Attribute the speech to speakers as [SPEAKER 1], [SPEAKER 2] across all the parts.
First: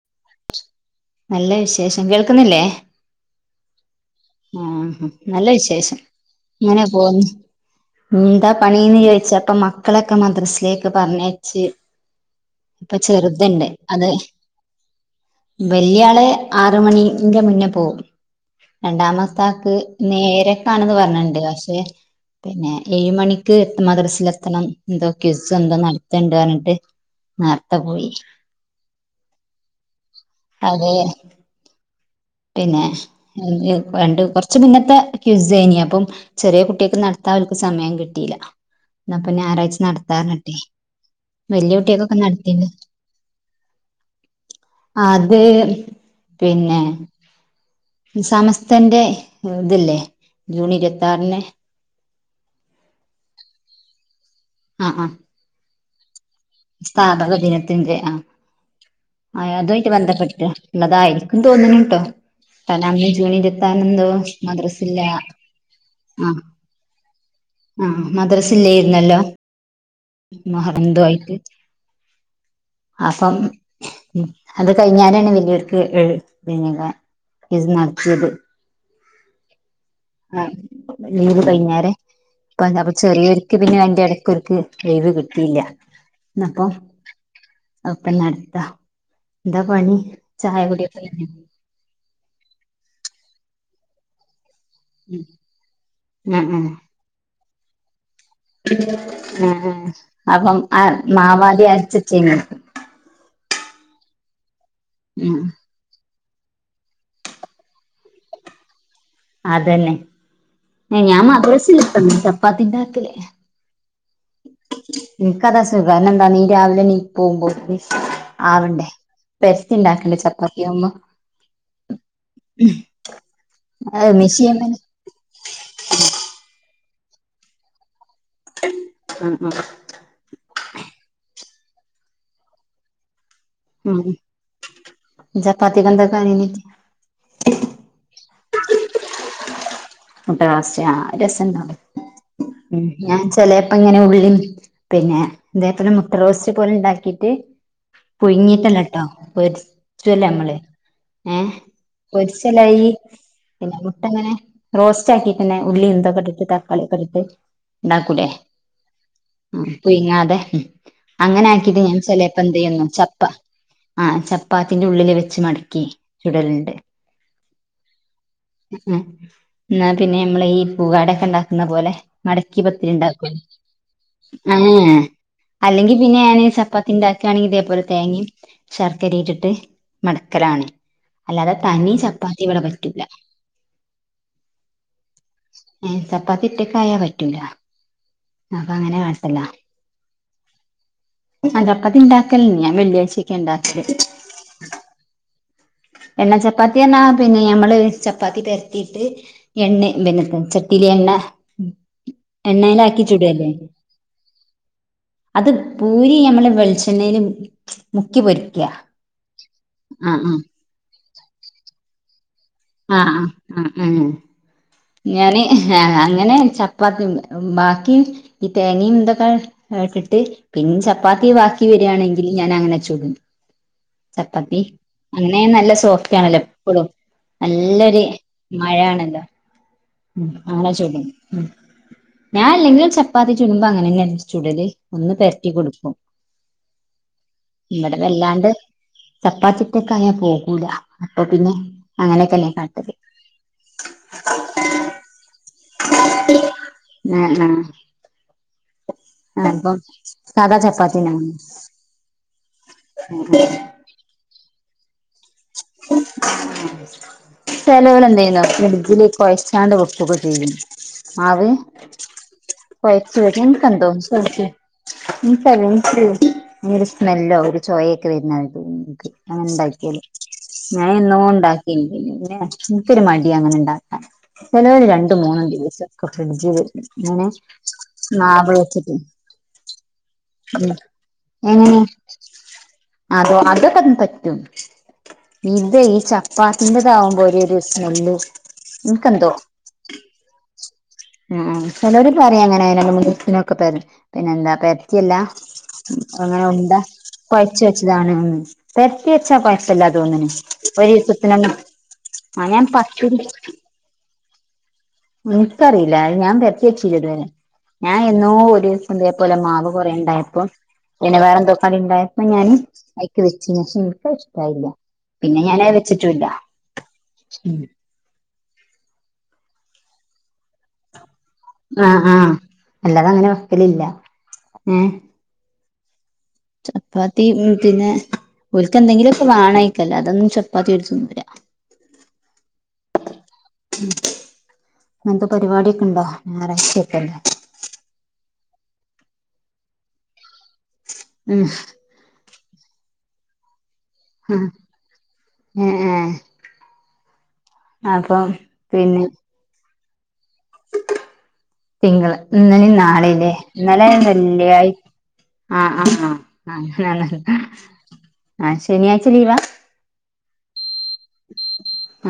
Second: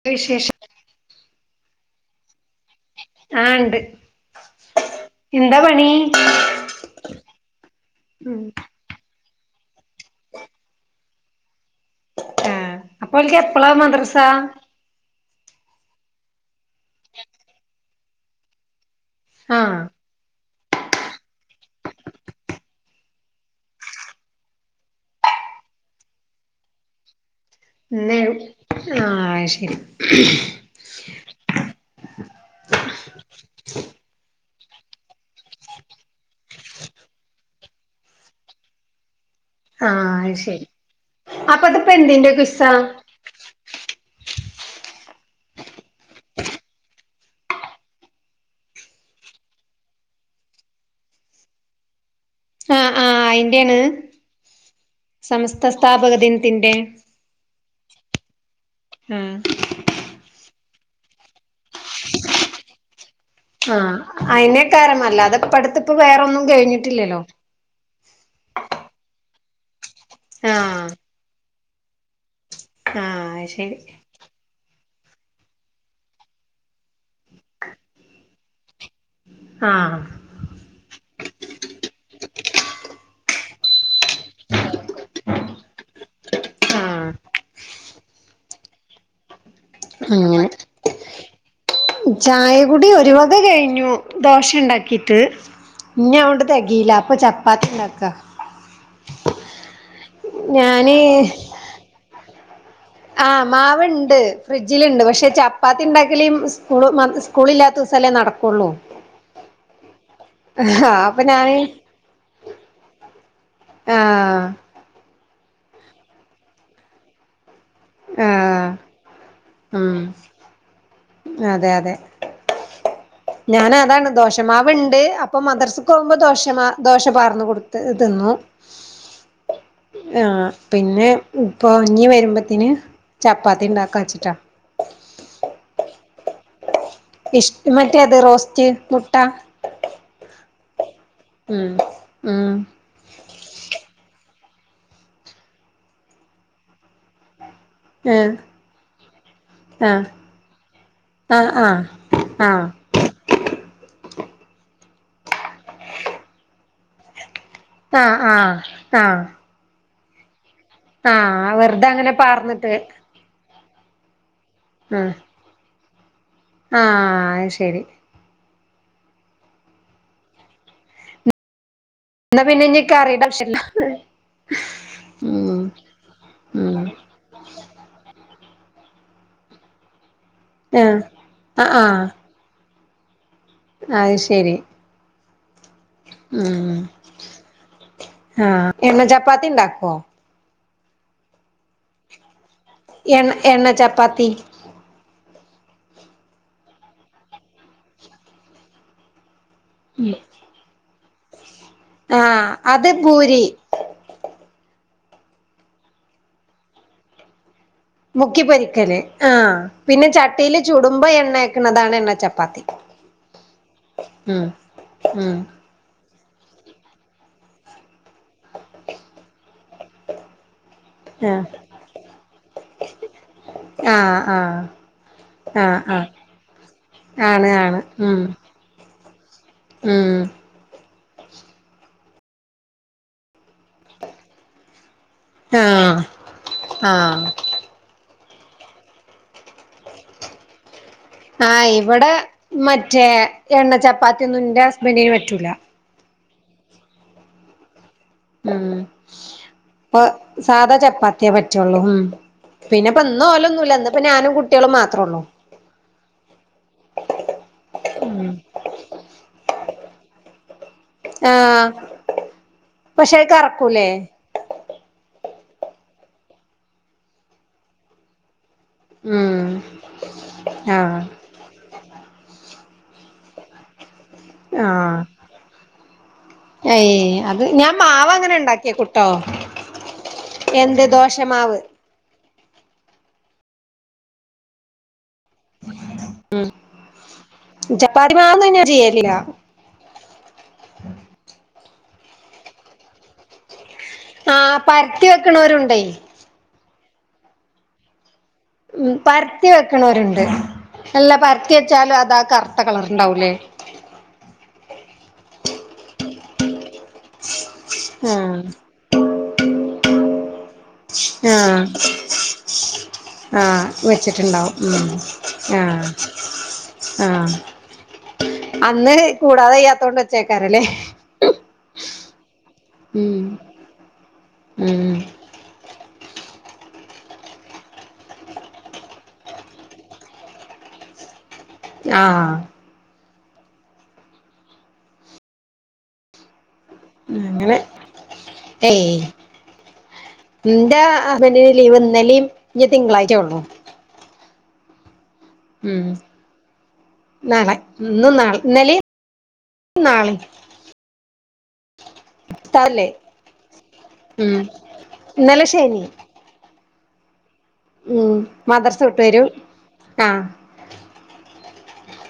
[SPEAKER 1] ന്ത്‌ വിശേഷം
[SPEAKER 2] നല്ല വിശേഷം കേൾക്കുന്നില്ലേ
[SPEAKER 1] ആഹ് ഇണ്ട്
[SPEAKER 2] ആഹ് നല്ല വിശേഷം അങ്ങനെ പോകുന്നു
[SPEAKER 1] ഉം
[SPEAKER 2] എന്താ പ ണീന്ന് ചോദിച്ചപ്പ മക്കളൊക്കെ മദ്രസിലേക്ക് പറഞ്ഞയച്ച്
[SPEAKER 1] ആ
[SPEAKER 2] ഇപ്പ
[SPEAKER 1] അപ്പൊ ഓൽക്ക്
[SPEAKER 2] ചെറുത്ണ്ട്
[SPEAKER 1] എപ്പളാ
[SPEAKER 2] അത്
[SPEAKER 1] മദ്രസ
[SPEAKER 2] വല്യാളെ ആറ് മണിന്റെ മുന്നേ പോകും
[SPEAKER 1] ആ
[SPEAKER 2] രണ്ടാമത്താക്ക് ഇന്ന് ഏഴരക്കാണെന്ന് പറഞ്ഞിട്ടുണ്ട് പക്ഷെ പിന്നെ ഏഴ് മണിക്ക് മദ്രസിൽ എത്തണം എന്തോ കിസ്സ് എന്തോ നടത്തണ്ട പറഞ്ഞിട്ട് നേർത്തെ പോയി
[SPEAKER 1] ഇന്നേ ആഹ് ശരി
[SPEAKER 2] അതെ പിന്നെ ഏഹ് ഏഹ് പണ്ട് കൊറച്ച് മുന്നത്ത കിസ്സേനി അപ്പം ചെറിയ കുട്ടിയൊക്ക് നടത്താൻ അവർക്ക് സമയം കിട്ടില്ല എന്നാപ്പൊ ഞായറാഴ് ഴ്ച്ച
[SPEAKER 1] ആ
[SPEAKER 2] നടത്താ
[SPEAKER 1] അത്
[SPEAKER 2] പറഞ്ഞിട്ടെ
[SPEAKER 1] ശരി അപ്പൊ
[SPEAKER 2] വല്യ
[SPEAKER 1] ഇതിപ്പോ
[SPEAKER 2] കുട്ടിയക്കൊക്കെ
[SPEAKER 1] എന്തിന്റെ
[SPEAKER 2] നടത്തിണ്ട്
[SPEAKER 1] ക്വിസാ
[SPEAKER 2] അത് പിന്നെ സമസ്ത്തെന്റെ ഇത് ല്ലേ ജൂൺ ഇരുപത്താറിന്
[SPEAKER 1] ആഹ് ആഹ് അയിന്റെണ്
[SPEAKER 2] ആഹ് ആഹ്
[SPEAKER 1] സംമസ്ത സ്ഥാപകദിന്
[SPEAKER 2] സ്ഥാപക ദിനത്തിൻെ ആ അതുആയിട്ട് ബന്ധപ്പെട്ടിട്ട് ള്ളതായേക്കും തോന്നണുട്ടോ കാരണം അന്ന് ജൂണി
[SPEAKER 1] ആഹ് അയ്നെക്കാരമല്ല അതപ്പ അടുത്ത്പ്പ വേറൊന്നും കേഴിഞ്ഞിട്ടില്ലല്ലോ
[SPEAKER 2] ആഹ് മദ്രസില്ലോരുന്നല്ലോ
[SPEAKER 1] ആ
[SPEAKER 2] മുഹറന്തോ ആയിട്ട്
[SPEAKER 1] ആ
[SPEAKER 2] അസം
[SPEAKER 1] അത് ശരി
[SPEAKER 2] ഉം അത് കഴിഞ്ഞാലാണ് വലിയർക്ക് ഏഴ് ഇന്നെന്താ കിസ്സ് നടത്തിയത്
[SPEAKER 1] ആഹ്
[SPEAKER 2] ആഹ് ലീവ് കഴിഞ്ഞേരെ ഇപ്പ അപ്പൊ ചെറിയൊര്ക്ക് പിന്നെ അയിന്റെടുക്ക്. ക്ക് ഒൽക്ക് ലീവ്കിട്ടിയില്ല ന്നപ്പൊ
[SPEAKER 1] ആ
[SPEAKER 2] അപ്പനടത്ത എന്താ പണി
[SPEAKER 1] അങ്ങനെ
[SPEAKER 2] ചായകുയോട്ടിക്കെ കഴിഞ്ഞോ
[SPEAKER 1] ചായകുടി ഒരു വക കഴിഞ്ഞു ദോശണ്ടാ ക്കിട്ട് ഇനി അഓണ്ട്
[SPEAKER 2] ആഹ് ആഹ്
[SPEAKER 1] തികയില്ല അപ്പൊ ചപ്പാത്തി ഇണ്ടാക്കാ
[SPEAKER 2] ആഹ് ആഹ് അപ്പം ആ
[SPEAKER 1] ഞാന്
[SPEAKER 2] മാവാതി അരച്ചേച്ചിം.
[SPEAKER 1] ആഹ് മാവ്ണ്ട് ഫ്രിഡ്ജിൽണ്ട് പക്ഷെ
[SPEAKER 2] ഉം
[SPEAKER 1] ച പ്പാത്തിണ്ടാക്കൽ സ്കൂൾ മദ് സ്കൂളില്ലാത്ത ദിസൊല്ലേ നടക്കുള്ളൂ. ആഹ്
[SPEAKER 2] അതന്നെ
[SPEAKER 1] അപ്പൊ
[SPEAKER 2] ഞാൻ
[SPEAKER 1] ഞാന്
[SPEAKER 2] മദ്രസല്ലാതന്ന് ചപ്പാത്തിണ്ടാക്കൽ
[SPEAKER 1] ആഹ്
[SPEAKER 2] ഇൻക്കതാസുഖം എന്താ നീ രാവിലെ നീച് പോകുമ്പോളേക്ക്.
[SPEAKER 1] ആഹ്
[SPEAKER 2] ആവണ്ടേ
[SPEAKER 1] ഉം
[SPEAKER 2] പെരത്തിണ്ടാക്കണ്ടേ ചപ്പാത്തിയാവുമ്പോ.
[SPEAKER 1] അതെ അതെ ഞൻ അതാണ്
[SPEAKER 2] അത് മെഷീൻമല്
[SPEAKER 1] ദോഷമാവ്ൺ ണ്ട് അപ്പോമദർസക്ക്മ്പോവുമ്പോ ദോശ ദോ പാർന്ന്കൊടുക്കും. തെഹ് തിന്നു.
[SPEAKER 2] ഉം ഉം
[SPEAKER 1] ആഹ് പിന്നെ ഇപ്പൊ ഞ്ഞി വരുമ്പത്തിന് ചപ്പാത്തി ഉണ്ടാക്കാച്ചിട്ടാ.
[SPEAKER 2] ചപ്പാത്തിക്കന്താ കറിനി
[SPEAKER 1] പിഷ് മറ്റേത് റോസ്റ്റ് മുട്ട.
[SPEAKER 2] മുട്ടറോസ്റ്റ് ആഹ്
[SPEAKER 1] ഉം
[SPEAKER 2] രസണ്ടാവും ഉം ഞാൻ ചെലേപ്പങ്ങനെ ഉള്ളി പിന്നെ ഇതേപോലെ മുട്ടറോസ്റ്റ് പോലെ ഉണ്ടാക്കിട്ട്,
[SPEAKER 1] ഏഹ്
[SPEAKER 2] പുഴിങ്ങീട്ടല്ലട്ടോ
[SPEAKER 1] ആഹ്
[SPEAKER 2] പൊരിച്ചൂല്ലേമ്മള്, ഏഹ്
[SPEAKER 1] ആഹ് ആഹ് ആഹ്
[SPEAKER 2] പൊരിച്ചലേയി, പിന്നെ മുട്ട അങ്ങനെ റോസ്റ്റ് ആക്കിട്ടന്നെ ഉള്ളി ഇതൊക്കെ ഇട്ട് തക്കാളി ഒക്കെ ഇട്ട്ട്ട്,
[SPEAKER 1] ആഹ് ആഹ് ആഹ്
[SPEAKER 2] ഉം പുഴുങ്ങാതെ അങ്ങനെ
[SPEAKER 1] ആഹ്
[SPEAKER 2] ആക്കിട്ട്
[SPEAKER 1] വെറുതെ
[SPEAKER 2] ഞാൻ
[SPEAKER 1] അങ്ങനെ പാർന്നിട്ട്
[SPEAKER 2] ചിലേപ്പന്തേയ്യന്നു ചപ്പ ആഹ് ചപ്പാത്തിന്റെ
[SPEAKER 1] ആഹ്
[SPEAKER 2] ഉള്ളില് വെച്ച് മടക്കി ചുടലുണ്ട്,
[SPEAKER 1] ആഹ് അത് ശരി
[SPEAKER 2] ഹ് ഏഹ് ന്നാപിന്നെ നമ്മള് ഈ പുവാടൊക്കെ ണ്ടാക്കുന്ന പോലെ,
[SPEAKER 1] എന്നാ
[SPEAKER 2] മടക്കി
[SPEAKER 1] പിന്നെ ഇനി കറിയുടെ
[SPEAKER 2] പത്തിരിണ്ടാക്കും
[SPEAKER 1] ആവശ്യല്ല
[SPEAKER 2] ഏഹ് ഏഹ്
[SPEAKER 1] ഉം
[SPEAKER 2] അല്ലെങ്കി പിന്നെ ഞാന്
[SPEAKER 1] ഉം
[SPEAKER 2] ചപ്പാത്തിണ്ട ക്കാണെങ്കി ഇതേപോലെ തേങ്ങയും ശർക്കരി ഇട്ടിട്ട്, മടക്കലാണ്
[SPEAKER 1] ആഹ്
[SPEAKER 2] അല്ലാതെ
[SPEAKER 1] ആഹ്
[SPEAKER 2] തനി ചപ്പാത്തി ഇവിടെ പറ്റില്ല,
[SPEAKER 1] അഹ് ശരി,
[SPEAKER 2] ഏഹ്
[SPEAKER 1] ഉം
[SPEAKER 2] ചപ്പാതിറ്റക്കായാ പറ്റൂല അപ്പ
[SPEAKER 1] ആഹ്
[SPEAKER 2] അങ്ങനെ
[SPEAKER 1] എണ്ണ
[SPEAKER 2] കാട്ടല,
[SPEAKER 1] ചപ്പാത്തി ഉണ്ടാക്കുവോ
[SPEAKER 2] അന്താ ചപ്പാത്തി ഇണ്ടാക്കൽ ഞാൻ
[SPEAKER 1] എണ്ണ
[SPEAKER 2] വെള്ളിയാഴ്ചൊക്കെ
[SPEAKER 1] എണ്ണ
[SPEAKER 2] ഇണ്ടാക്കല്,
[SPEAKER 1] ചപ്പാത്തി
[SPEAKER 2] എണ്ണ ചപ്പാത്തിയെന്നാ പിന്നെ ഞമ്മള് ചപ്പാത്തി പരത്തീട്ട്, എണ്ണ പിന്നത്തെചട്ടിയില് എണ്ണ
[SPEAKER 1] ആഹ് അത് പൂരി
[SPEAKER 2] എണ്ണയിലാക്കിച്ചുടല്ലേ, അത് പൂരി നമ്മള് വെളിച്ചെണ്ണയില്, മുക്കി പൊരിക്കുക
[SPEAKER 1] മുക്കിപ്പൊരിക്കല് ആഹ് പിന്നെ
[SPEAKER 2] ആഹ്
[SPEAKER 1] ചട്ടിൽ ചുടുമ്പോ എണ്ണതേക്കുന്നതാണ് എണ്ണ ചപ്പാത്തി,
[SPEAKER 2] ആഹ് ആഹ് ആഹ് ഉം
[SPEAKER 1] ഉം
[SPEAKER 2] ഞാന്, ആഹ് അങ്ങനെ ചപ്പാത്തി ബാക്കി ഈ തേങ്ങിമ് ഇതൊക്കെ ഇട്ടിട്ട്, പിൻ ചപ്പാത്തി
[SPEAKER 1] ആഹ്
[SPEAKER 2] ബാക്കി വരാണെങ്കിൽ ഞാൻ അങ്ങനെ ചൂടും,
[SPEAKER 1] ആഹ്
[SPEAKER 2] ചപ്പാത്തി അങ്ങനെ നല്ല
[SPEAKER 1] ആഹ് ആഹ്
[SPEAKER 2] സോഫ്റ്റ് ആണല്ലോ എപ്പളും,
[SPEAKER 1] ആണ് ആണ്
[SPEAKER 2] നല്ലൊരു
[SPEAKER 1] ഉം
[SPEAKER 2] മയയാണല്ലോ,
[SPEAKER 1] ഉം
[SPEAKER 2] ആങ്ങനെചുടും ഞാൻ അല്ലെങ്കിലു ചപ്പാത്തി ചൂടുമ്പോ അങ്ങനെന്നേ ചൂടലേ ഒന്ന് പെര ത്തി കൊടുക്കും.
[SPEAKER 1] ആഹ് ആഹ്
[SPEAKER 2] ഇവിടെവല്ലാണ്ട് ചപ്പാത്തിക്കൊക്കെ ആയാൽ പോകൂല, അപ്പൊ പിന്നെ
[SPEAKER 1] ആഹ് ഇവിടെ
[SPEAKER 2] അങ്ങനെയൊക്കെന്നെ കാട്ടല്
[SPEAKER 1] മറ്റേ എണ്ണചപ്പാത്തി ഒന്നുന്റെ ഹസ്ബന്റന് പറ്റൂല,
[SPEAKER 2] നാ ആഹ്
[SPEAKER 1] ഉം
[SPEAKER 2] അപ്പം
[SPEAKER 1] പ്പ സാധാ ചപ്പാത്തിയേ പറ്റുള്ളൂ പിന്നെപ്പ ഇന്നും ഓലു ഒന്നുല്ല ഇന്നപ്പ ഞാനും കുട്ടികളും മാത്രേ ഉള്ളൂ
[SPEAKER 2] [unintelligible] ചെലോല്
[SPEAKER 1] ഉം
[SPEAKER 2] എന്ത്യ്യുന്നറ്യോ മെന്നേ ഫ്രിഡ്ജില് കൊഴച്ചാണ്ടു വെക്കക്കെ ചെയ്യും മാവ്
[SPEAKER 1] ആഹ് പക്ഷെ
[SPEAKER 2] കുഴച്ച്
[SPEAKER 1] അത്
[SPEAKER 2] വെയ്ക്കു, എനിക്കെന്തോ
[SPEAKER 1] കറക്കൂലേ
[SPEAKER 2] [unintelligible] [unintelligible] ഇനിയൊരു സ്മെല്ലോ ഒരു ചോയൊക്കെ വരുന്ന
[SPEAKER 1] ഉം
[SPEAKER 2] ങ്ങെനണ്ടാക്കിയ
[SPEAKER 1] ആഹ്
[SPEAKER 2] ഞാൻഎന്നോ ഉണ്ടാക്കി പിന്നെക്കൊരു മടിയ ങ്ങനെ ണ്ടാക്കാൻ, ചില ഒരു
[SPEAKER 1] ആഹ്
[SPEAKER 2] രണ്ടമൂന്നും ദിവസൊക്കെ ഫ്രിഡ്ജ്
[SPEAKER 1] ഏയ്
[SPEAKER 2] വച്ചിങ്ങനെ
[SPEAKER 1] അത് ഞാൻ മാവ് അങ്ങനെ
[SPEAKER 2] നാവെച്ചിട്ടു,
[SPEAKER 1] ഉണ്ടാക്കിയേക്കുട്ടോ എന്ത്
[SPEAKER 2] [unintelligible] അ
[SPEAKER 1] ദോശമാവ്
[SPEAKER 2] ഉം [unintelligible] അതോ [unintelligible] ഇതായ്ഈ ചപ്പാത്തിൻറതകുമ്പോ ഒരു സ്മെല്ല്,
[SPEAKER 1] ചപ്പാത്തി മാവൊന്നും ഞാൻ ചെയ്യലില്ല
[SPEAKER 2] എനിക്കെന്തോ ആ ചെലര് പറയാ അങ്ങനെ രണ്ട് മൂന്ന് ദിവസത്തിനൊക്കെ പ പിന്നെ എന്താ
[SPEAKER 1] ആഹ് പരത്തി
[SPEAKER 2] പരത്തിയല്ല
[SPEAKER 1] വെക്കണോരുണ്ടേ
[SPEAKER 2] അങ്ങനെ ഉണ്ടാ കുഴച്ച വെച്ചതാണ്,
[SPEAKER 1] ഉം
[SPEAKER 2] പെരത്തി വെച്ചാ പ
[SPEAKER 1] പരത്തി
[SPEAKER 2] ഇല്ലാ
[SPEAKER 1] വെക്കണോരുണ്ട്
[SPEAKER 2] തോന്നന് ഒരു
[SPEAKER 1] അല്ല
[SPEAKER 2] ദിവസത്തിന്
[SPEAKER 1] പരത്തി വെച്ചാലും അതാ
[SPEAKER 2] ആ
[SPEAKER 1] കറുത്ത
[SPEAKER 2] ഞാൻ
[SPEAKER 1] കളറുണ്ടാവൂലേ
[SPEAKER 2] പരത്തി- എനിക്കറിയില്ല ഞാൻ പെരത്തി വെച്ചില്ല ഇത് വരെഞാൻ
[SPEAKER 1] ആഹ്
[SPEAKER 2] എന്നോര് തേപോലെ മാവ് കൊറേ ണ്ടായപ്പോ പിന്നെ വേറെ എന്തോ
[SPEAKER 1] ആഹ്
[SPEAKER 2] കറിഉണ്ടായപ്പോ ഞാൻ ഐക്ക് വെച്ച്
[SPEAKER 1] ആഹ്
[SPEAKER 2] പക്ഷേ എനിക്ക ത്
[SPEAKER 1] വെച്ചിട്ടുണ്ടാവും
[SPEAKER 2] ഇഷ്ടായില്ല പിന്നെ ഞാനത് വെച്ചിട്ടു ഇല്ല
[SPEAKER 1] ആഹ അന്ന് കൂടാതെ യ്യാത്തതൊണ്ട് വെച്ചേക്കാരോ ലെ
[SPEAKER 2] ആ ആഹ
[SPEAKER 1] ഉം
[SPEAKER 2] അല്ലാതെങ്ങനെ വക്കലില്ല ഏ
[SPEAKER 1] ഉം
[SPEAKER 2] ചപ്പാത്തി ഉം പിന്നെ ഓൽക്ക് എന്തെങ്കിലും ഒക്കെ വേണായിക്കുവല്ലോ, അല്ലാതെന്നും ചപ്പാത്തി തിന്നൂല
[SPEAKER 1] ആആ
[SPEAKER 2] ന്തോ പരിപാടിയൊക്കെ ണ്ടോ ഞായറാഴ്ചയ
[SPEAKER 1] ങ്ങനെ ഏയ് ന്താ
[SPEAKER 2] ഉം
[SPEAKER 1] അവന് ലീവ് ഇന്നലെയും ഇനി തിങ്കളാഴ്ച ഉള്ളൂ.
[SPEAKER 2] ആഹ
[SPEAKER 1] ഉം നാളെ, ഇന്നും
[SPEAKER 2] അപ്പം
[SPEAKER 1] നാളെ, ഇന്നലിം,
[SPEAKER 2] പിന്നെ
[SPEAKER 1] നാളിം
[SPEAKER 2] തിങ്കൾ ഇന്നലെ
[SPEAKER 1] ഇഫ്താറല്ലേ
[SPEAKER 2] നാളെല്ലേ, ഇന്നലെ
[SPEAKER 1] ഉം
[SPEAKER 2] വെള്ളിയ
[SPEAKER 1] ഇന്നലെ
[SPEAKER 2] ആഹ്
[SPEAKER 1] ശനി
[SPEAKER 2] ആഹ ആഹ, ആഹ ശനിയാഴ്ച ലീവാ
[SPEAKER 1] ആ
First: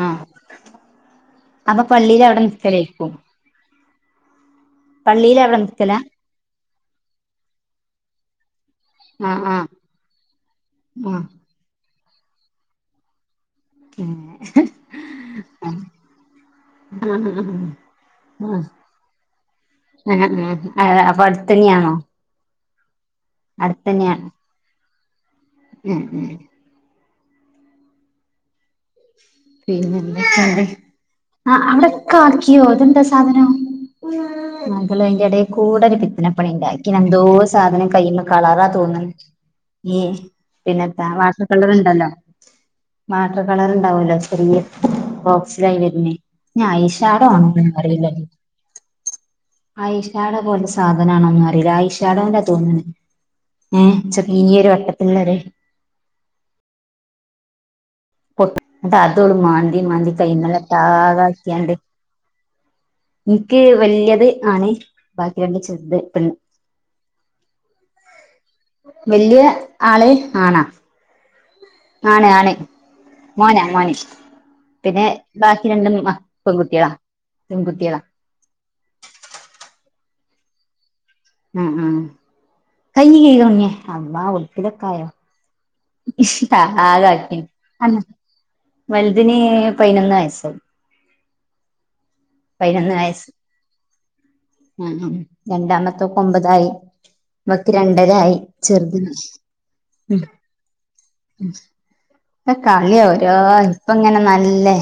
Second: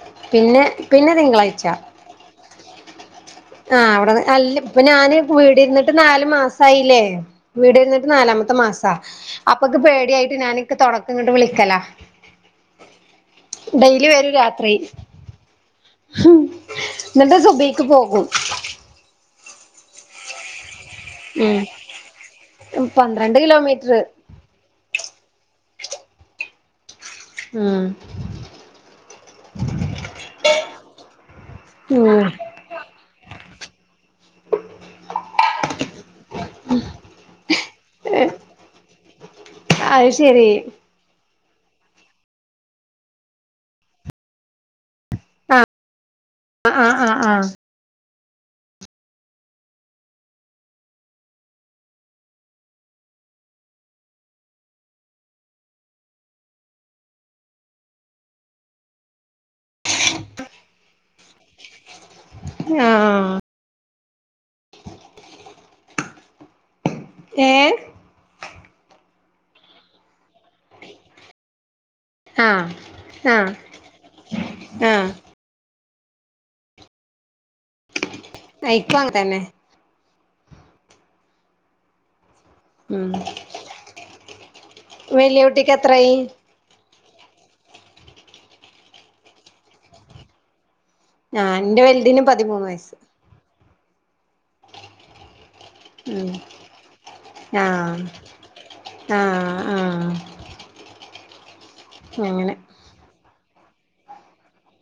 [SPEAKER 2] ആ
[SPEAKER 1] പിന്നെ പിന്നെ തിങ്കളായ് ച
[SPEAKER 2] അപ്പൊ പള്ളിയിൽ അവടെ നിക്കലേക്കും
[SPEAKER 1] ആഹ, അവിടെ അല്ല പ്പൊ ഞാന്
[SPEAKER 2] പള്ളിയിൽ അവിടെ
[SPEAKER 1] വീട്
[SPEAKER 2] നിക്കല
[SPEAKER 1] ഇരുന്നിട്ട് നാല് മാസ മാസായില്ലേ വീട് ഇരുന്നിട്ട് നാലാമത്തെ മാസാ
[SPEAKER 2] ആ ആ
[SPEAKER 1] അപ്പൊക്ക് പേടിയായിട്ട് ഞാൻ ഇക്ക് തുണ ക്ക്
[SPEAKER 2] ആ
[SPEAKER 1] ഇങ്ങോട്ട് വിളിക്കല ഡെയിലി
[SPEAKER 2] ഏ
[SPEAKER 1] വരും രാത്രി ഹും
[SPEAKER 2] ആ ആ
[SPEAKER 1] എന്നി ട്ട് സുബഹി ക്ക് പോകും
[SPEAKER 2] ആ ആ ആ ആ പ്പൊ അടുത്തന്നെയാണോ
[SPEAKER 1] ഉം പന്ത്രണ്ട്
[SPEAKER 2] അടുത്ത
[SPEAKER 1] കിലോമീറ്റർ
[SPEAKER 2] ന്നെയാണ ഉം ഉം
[SPEAKER 1] ഉം
[SPEAKER 2] [inaudible] പിന്നെ, ന്തൊക്കെആആ അവിടെക്കെ
[SPEAKER 1] ഉം
[SPEAKER 2] ആക്കിയോ ഇതെന്താ സാധനം മമകൾ അയി ന്റെ ഇട കൂടെ ഒരു പിത്തനപ്പണി ണ്ടാക്കിന എന്തോ സാധനം കയ്യില് കളറാ തോന്നുന്നു [unintelligible] ഏ
[SPEAKER 1] അത് ശരി
[SPEAKER 2] പിന്നെത്താ വാട്ടർ കളർുണ്ടല്ലോ വാട്ടർ കളർ ഉണ്ടാവൂലോ ചെറിയ ബോക്സിലായി വരുന്നേ നി
[SPEAKER 1] ആഹ് ആഹ് ആഹ്
[SPEAKER 2] ഐഷാഡോ
[SPEAKER 1] ആഹ്
[SPEAKER 2] ആണോന്ന് അറിയില്ല. ഐഷാട പോലെ സാധനമാണോന്നും അറിയില്ല, ഐഷാടോനന്നാ തോന്നെണ ഏ ചെറിയ ഒരു വട്ടത്തിലുള്ളതേ പൊട്അതോള് മാന്തി, മാന്തി കായിൻമേലോട്ടാക്കെ ആക്കിയാണ്ട്
[SPEAKER 1] ആഹ്
[SPEAKER 2] ക്ക് വല്യത് ആണെ ബാക്കി രണ്ട് ചെറുത് [unintelligible]
[SPEAKER 1] ഹേ
[SPEAKER 2] വല്യ യ ആള് ആണാ ആണ് ആണ്
[SPEAKER 1] ആഹ് ആഹ്
[SPEAKER 2] മോനാ മോന് പിന്നെ
[SPEAKER 1] ആഹ്
[SPEAKER 2] ബാക്കി രണ്ടും മ പെൺകുട്ടികളാ പെൺകുട്ടികളാ
[SPEAKER 1] നയിക്കും അങ്ങനെ തന്നെ
[SPEAKER 2] ആഹ് ആഹ് കൈ
[SPEAKER 1] ഉം
[SPEAKER 2] കഴിക് കുഞ്ഞേ അള്ളാ ഉടുപ്പിലൊക്കെ ആയോ
[SPEAKER 1] വലിയ കുട്ടിക്ക് എത്രായി
[SPEAKER 2] ആഹ് അതാക്കി വലുതിന് പയിനൊന്ന് വയസ്‌
[SPEAKER 1] ആഹ് ഇന്റെ വലുതിനും
[SPEAKER 2] പതിനൊന്നു വയസ്സ് ആഹ് ഉം രണ്ടാമത് ത്തെ
[SPEAKER 1] ഉം
[SPEAKER 2] ഒമ്പതായി ഇവക്
[SPEAKER 1] ആഹ്
[SPEAKER 2] രണ്ടരായി ചെറുതിന്
[SPEAKER 1] ആഹ് ആഹ് അങ്ങനെ
[SPEAKER 2] ഇപ്പോ കളിയ ഓരോ ഇപ്പ ഇങ്ങനെ നല്ലെ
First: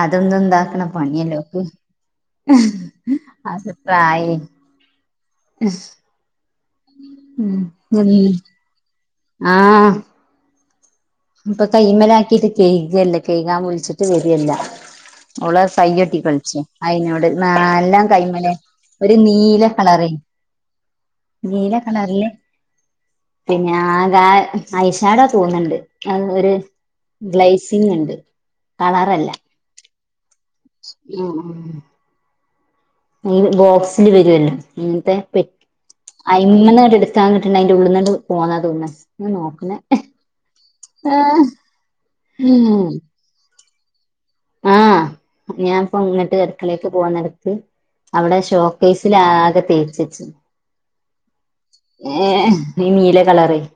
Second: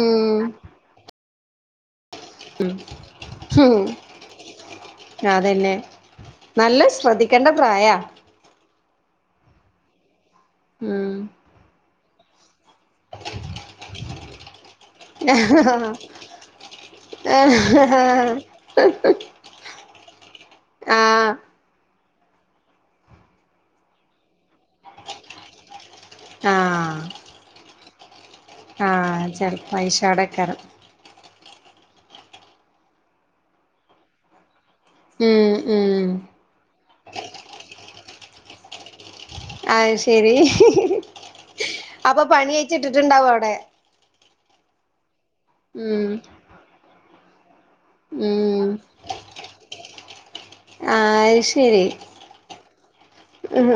[SPEAKER 2] അതൊന്നും ഇണ്ടാക്കണ പണിയല്ലോക്ക്
[SPEAKER 1] ഉം
[SPEAKER 2] അതിപ്പോ ആയി
[SPEAKER 1] അത് തന്നെ നല്ല ശ്രദ്ധിക്കേണ്ട
[SPEAKER 2] ഉം
[SPEAKER 1] പ്രായാ
[SPEAKER 2] ഉം ആഹ്
[SPEAKER 1] ഉം
[SPEAKER 2] ഇപ്പൊ കൈയിൻ മേലാക്കിട്ട് കെഴ്കല്ല കെഴുകാൻ വിളിച്ചിട്ട് വരികയില്ല ഓള്
[SPEAKER 1] ആഹ്
[SPEAKER 2] സയ്യൊട്ടി കളിച്ചേ അയിനോട് എല്ലാം കൈമേലെ ഒരു നീല കളറി
[SPEAKER 1] ആഹ്
[SPEAKER 2] നീല [unintelligible] പിന്നെ ആ ഗ ഐഷാടാ തോന്ന്ണ്ട് അത് ഒര് ഗ്ലൈസിംഗ് ണ്ട്
[SPEAKER 1] ആഹ് ചെലപ്പ ഐഷാടെ ക്കാരം
[SPEAKER 2] ഉം അയിൽ ബോക്സിൽ വരൊല്ലോ ഇങ്ങനത്തെ പെ
[SPEAKER 1] ഉം ഉം
[SPEAKER 2] അയിമെന്നെങ്ങാണ്ടെടുത്താ കിട്ടുന്നുണ്ട് അതിന്റെ ഉള്ളിൽന്നുണ്ട് പോന്ന ത്തൊ ന്നു
[SPEAKER 1] അത് ശരി
[SPEAKER 2] ആഹ്
[SPEAKER 1] അപ്പൊ പണി
[SPEAKER 2] ഉം
[SPEAKER 1] അഴിച്ചിട്ടിട്ടുണ്ടാവും അവിടെ
[SPEAKER 2] ആഹ് ഞാൻ ഇപ്പോ
[SPEAKER 1] ഉം
[SPEAKER 2] ഇങ്ങിട്ട് അടുക്കളേക്ക് പോകുന്നടുത്ത് അവിടെ
[SPEAKER 1] ഉം
[SPEAKER 2] ഷോക്ക് ക്കേസില് ആകെ തേച്ചു വച്ച്
[SPEAKER 1] ആഹ് ശരി
[SPEAKER 2] ഏഹ് ഈ നീല കളറ്
[SPEAKER 1] ഉം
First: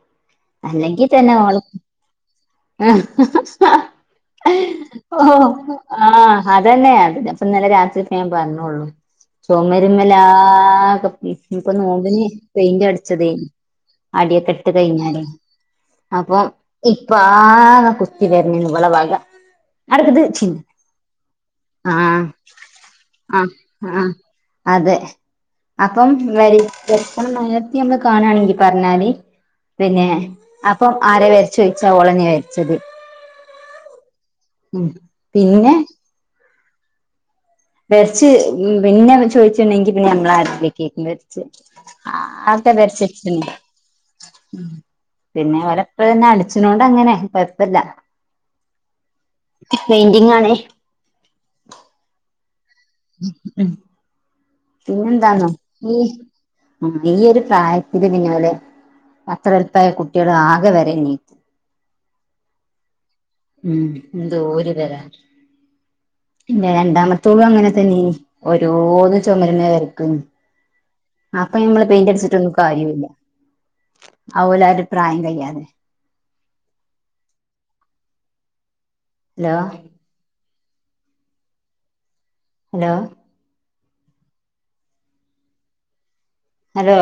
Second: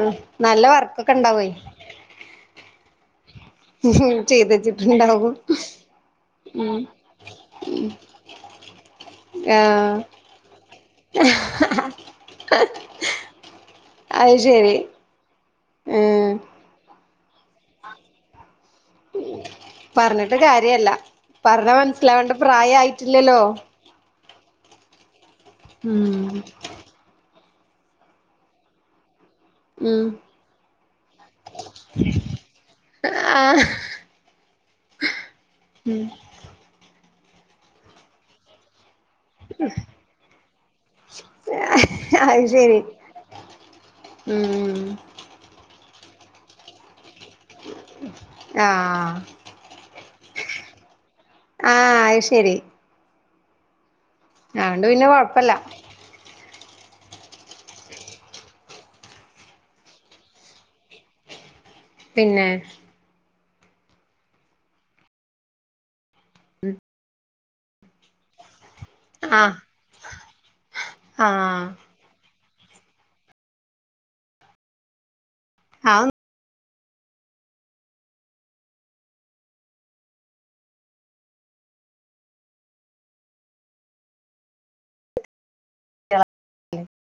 [SPEAKER 1] നല്ല
[SPEAKER 2] അല്ലെങ്കിൽ
[SPEAKER 1] വർക്കൊക്കെ
[SPEAKER 2] തന്നെ
[SPEAKER 1] ഉണ്ടാവേ
[SPEAKER 2] ഓള് [inaudible]
[SPEAKER 1] ചെയ്ത്
[SPEAKER 2] ഓ
[SPEAKER 1] വച്ചിട്ടുണ്ടാവും
[SPEAKER 2] ആഹ് അതന്നെയ അതി പ്പൊ ഇന്നലെ രാത്രി ഞാൻ പറഞ്ഞോള്ളു
[SPEAKER 1] ആഹ്
[SPEAKER 2] ചൊമരുമ്മേലാകെ ഇപ്പൊ നോമ്പിന് പെയിന്റ് അടിച്ചതേനി
[SPEAKER 1] അത്
[SPEAKER 2] അടിയൊക്ക ഇട്ട്
[SPEAKER 1] ശരി
[SPEAKER 2] കഴിഞ്ഞാരെ
[SPEAKER 1] ഉം
[SPEAKER 2] അപ്പൊ ഇപ്പ ആകെ കുത്തി വലഞ്ഞ് ണ് ഓളെ വക അടുത്തത്
[SPEAKER 1] തേ അല്ല പറഞ്ഞ മനസ്സിലാവേണ്ട പ്രായായിട്ടില്ലല്ലോ
[SPEAKER 2] ആഹ് ആഹ് അതെ അപ്പം
[SPEAKER 1] ഉം
[SPEAKER 2] വരി എപ്പം നേരത്തി നമ്മള് കാണുവാണെങ്കി പറഞ്ഞാൽ
[SPEAKER 1] ഉം
[SPEAKER 2] പിന്നെ അപ്പം ആരെ വരച്ചേ ചോദിച്ചാ ഓളന്നയാ വരച്ചത്
[SPEAKER 1] ആഹ്
[SPEAKER 2] ഉം പിന്നെ
[SPEAKER 1] ഉം
[SPEAKER 2] വെരച്ച് പിന്നെ ചോദിച്ചുണ്ടെങ്കി പിന്നെ ഞമ്മളാ രെങ്കിലും ആ വരച്ചേ
[SPEAKER 1] അത്
[SPEAKER 2] ആകെ
[SPEAKER 1] ശരി
[SPEAKER 2] വരച്ച് വെച്ചിട്ട്
[SPEAKER 1] ഉം
[SPEAKER 2] പിന്നെ ഓലപ്പ‌ തന്നെ അടിച്ചിനോണ്ട് അങ്ങനെ കൊഴപ്പല്ല
[SPEAKER 1] ആഹ്
[SPEAKER 2] പെയിന്റിംഗ് ആണെ
[SPEAKER 1] ആഹ് അഹ് ശരി
[SPEAKER 2] ഉ ഉം
[SPEAKER 1] അതോണ്ട് പിന്നെ
[SPEAKER 2] പിന്നെന്താന്നോ
[SPEAKER 1] കൊഴപ്പല്ല
[SPEAKER 2] ഈ ഈ ഒരു പ്രായത്തില് പിന്നെ ഓലെ അത്ര എല്പായ കുട്വാൾ ആകെ വരെ ന്നെ
[SPEAKER 1] പിന്നെ
[SPEAKER 2] ഉം എന്ത ഊര് തരാ പിന്നെ രണ്ടാമത്തതും അങ്ങനെ തന്നെയാണ് ഓരോന്ന്
[SPEAKER 1] ആഹ്
[SPEAKER 2] ചൊമരുമ്മേ വരക്കും അപ്പൊ
[SPEAKER 1] ആഹ്
[SPEAKER 2] ഞമ്മള് പെയിന്റ് അടിച്ചിട്ടൊന്നും കാര്യമില്ല അ ഓലെ ഒരു പ്രായം കഴിയാതെ
[SPEAKER 1] ആ
[SPEAKER 2] ഹലോ ഹലോ ഹലോ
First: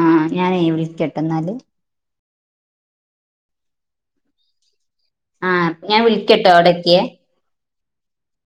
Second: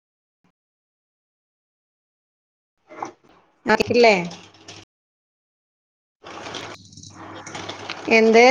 [SPEAKER 2] ആ ഞാനേ വിളിക്കട്ടെന്നാല്
[SPEAKER 1] ആയിക്കില്ലേ
[SPEAKER 2] ആഹ് ഞാൻ വിളിക്കട്ടോ അവിടെ നിക്കി
[SPEAKER 1] എന്ത്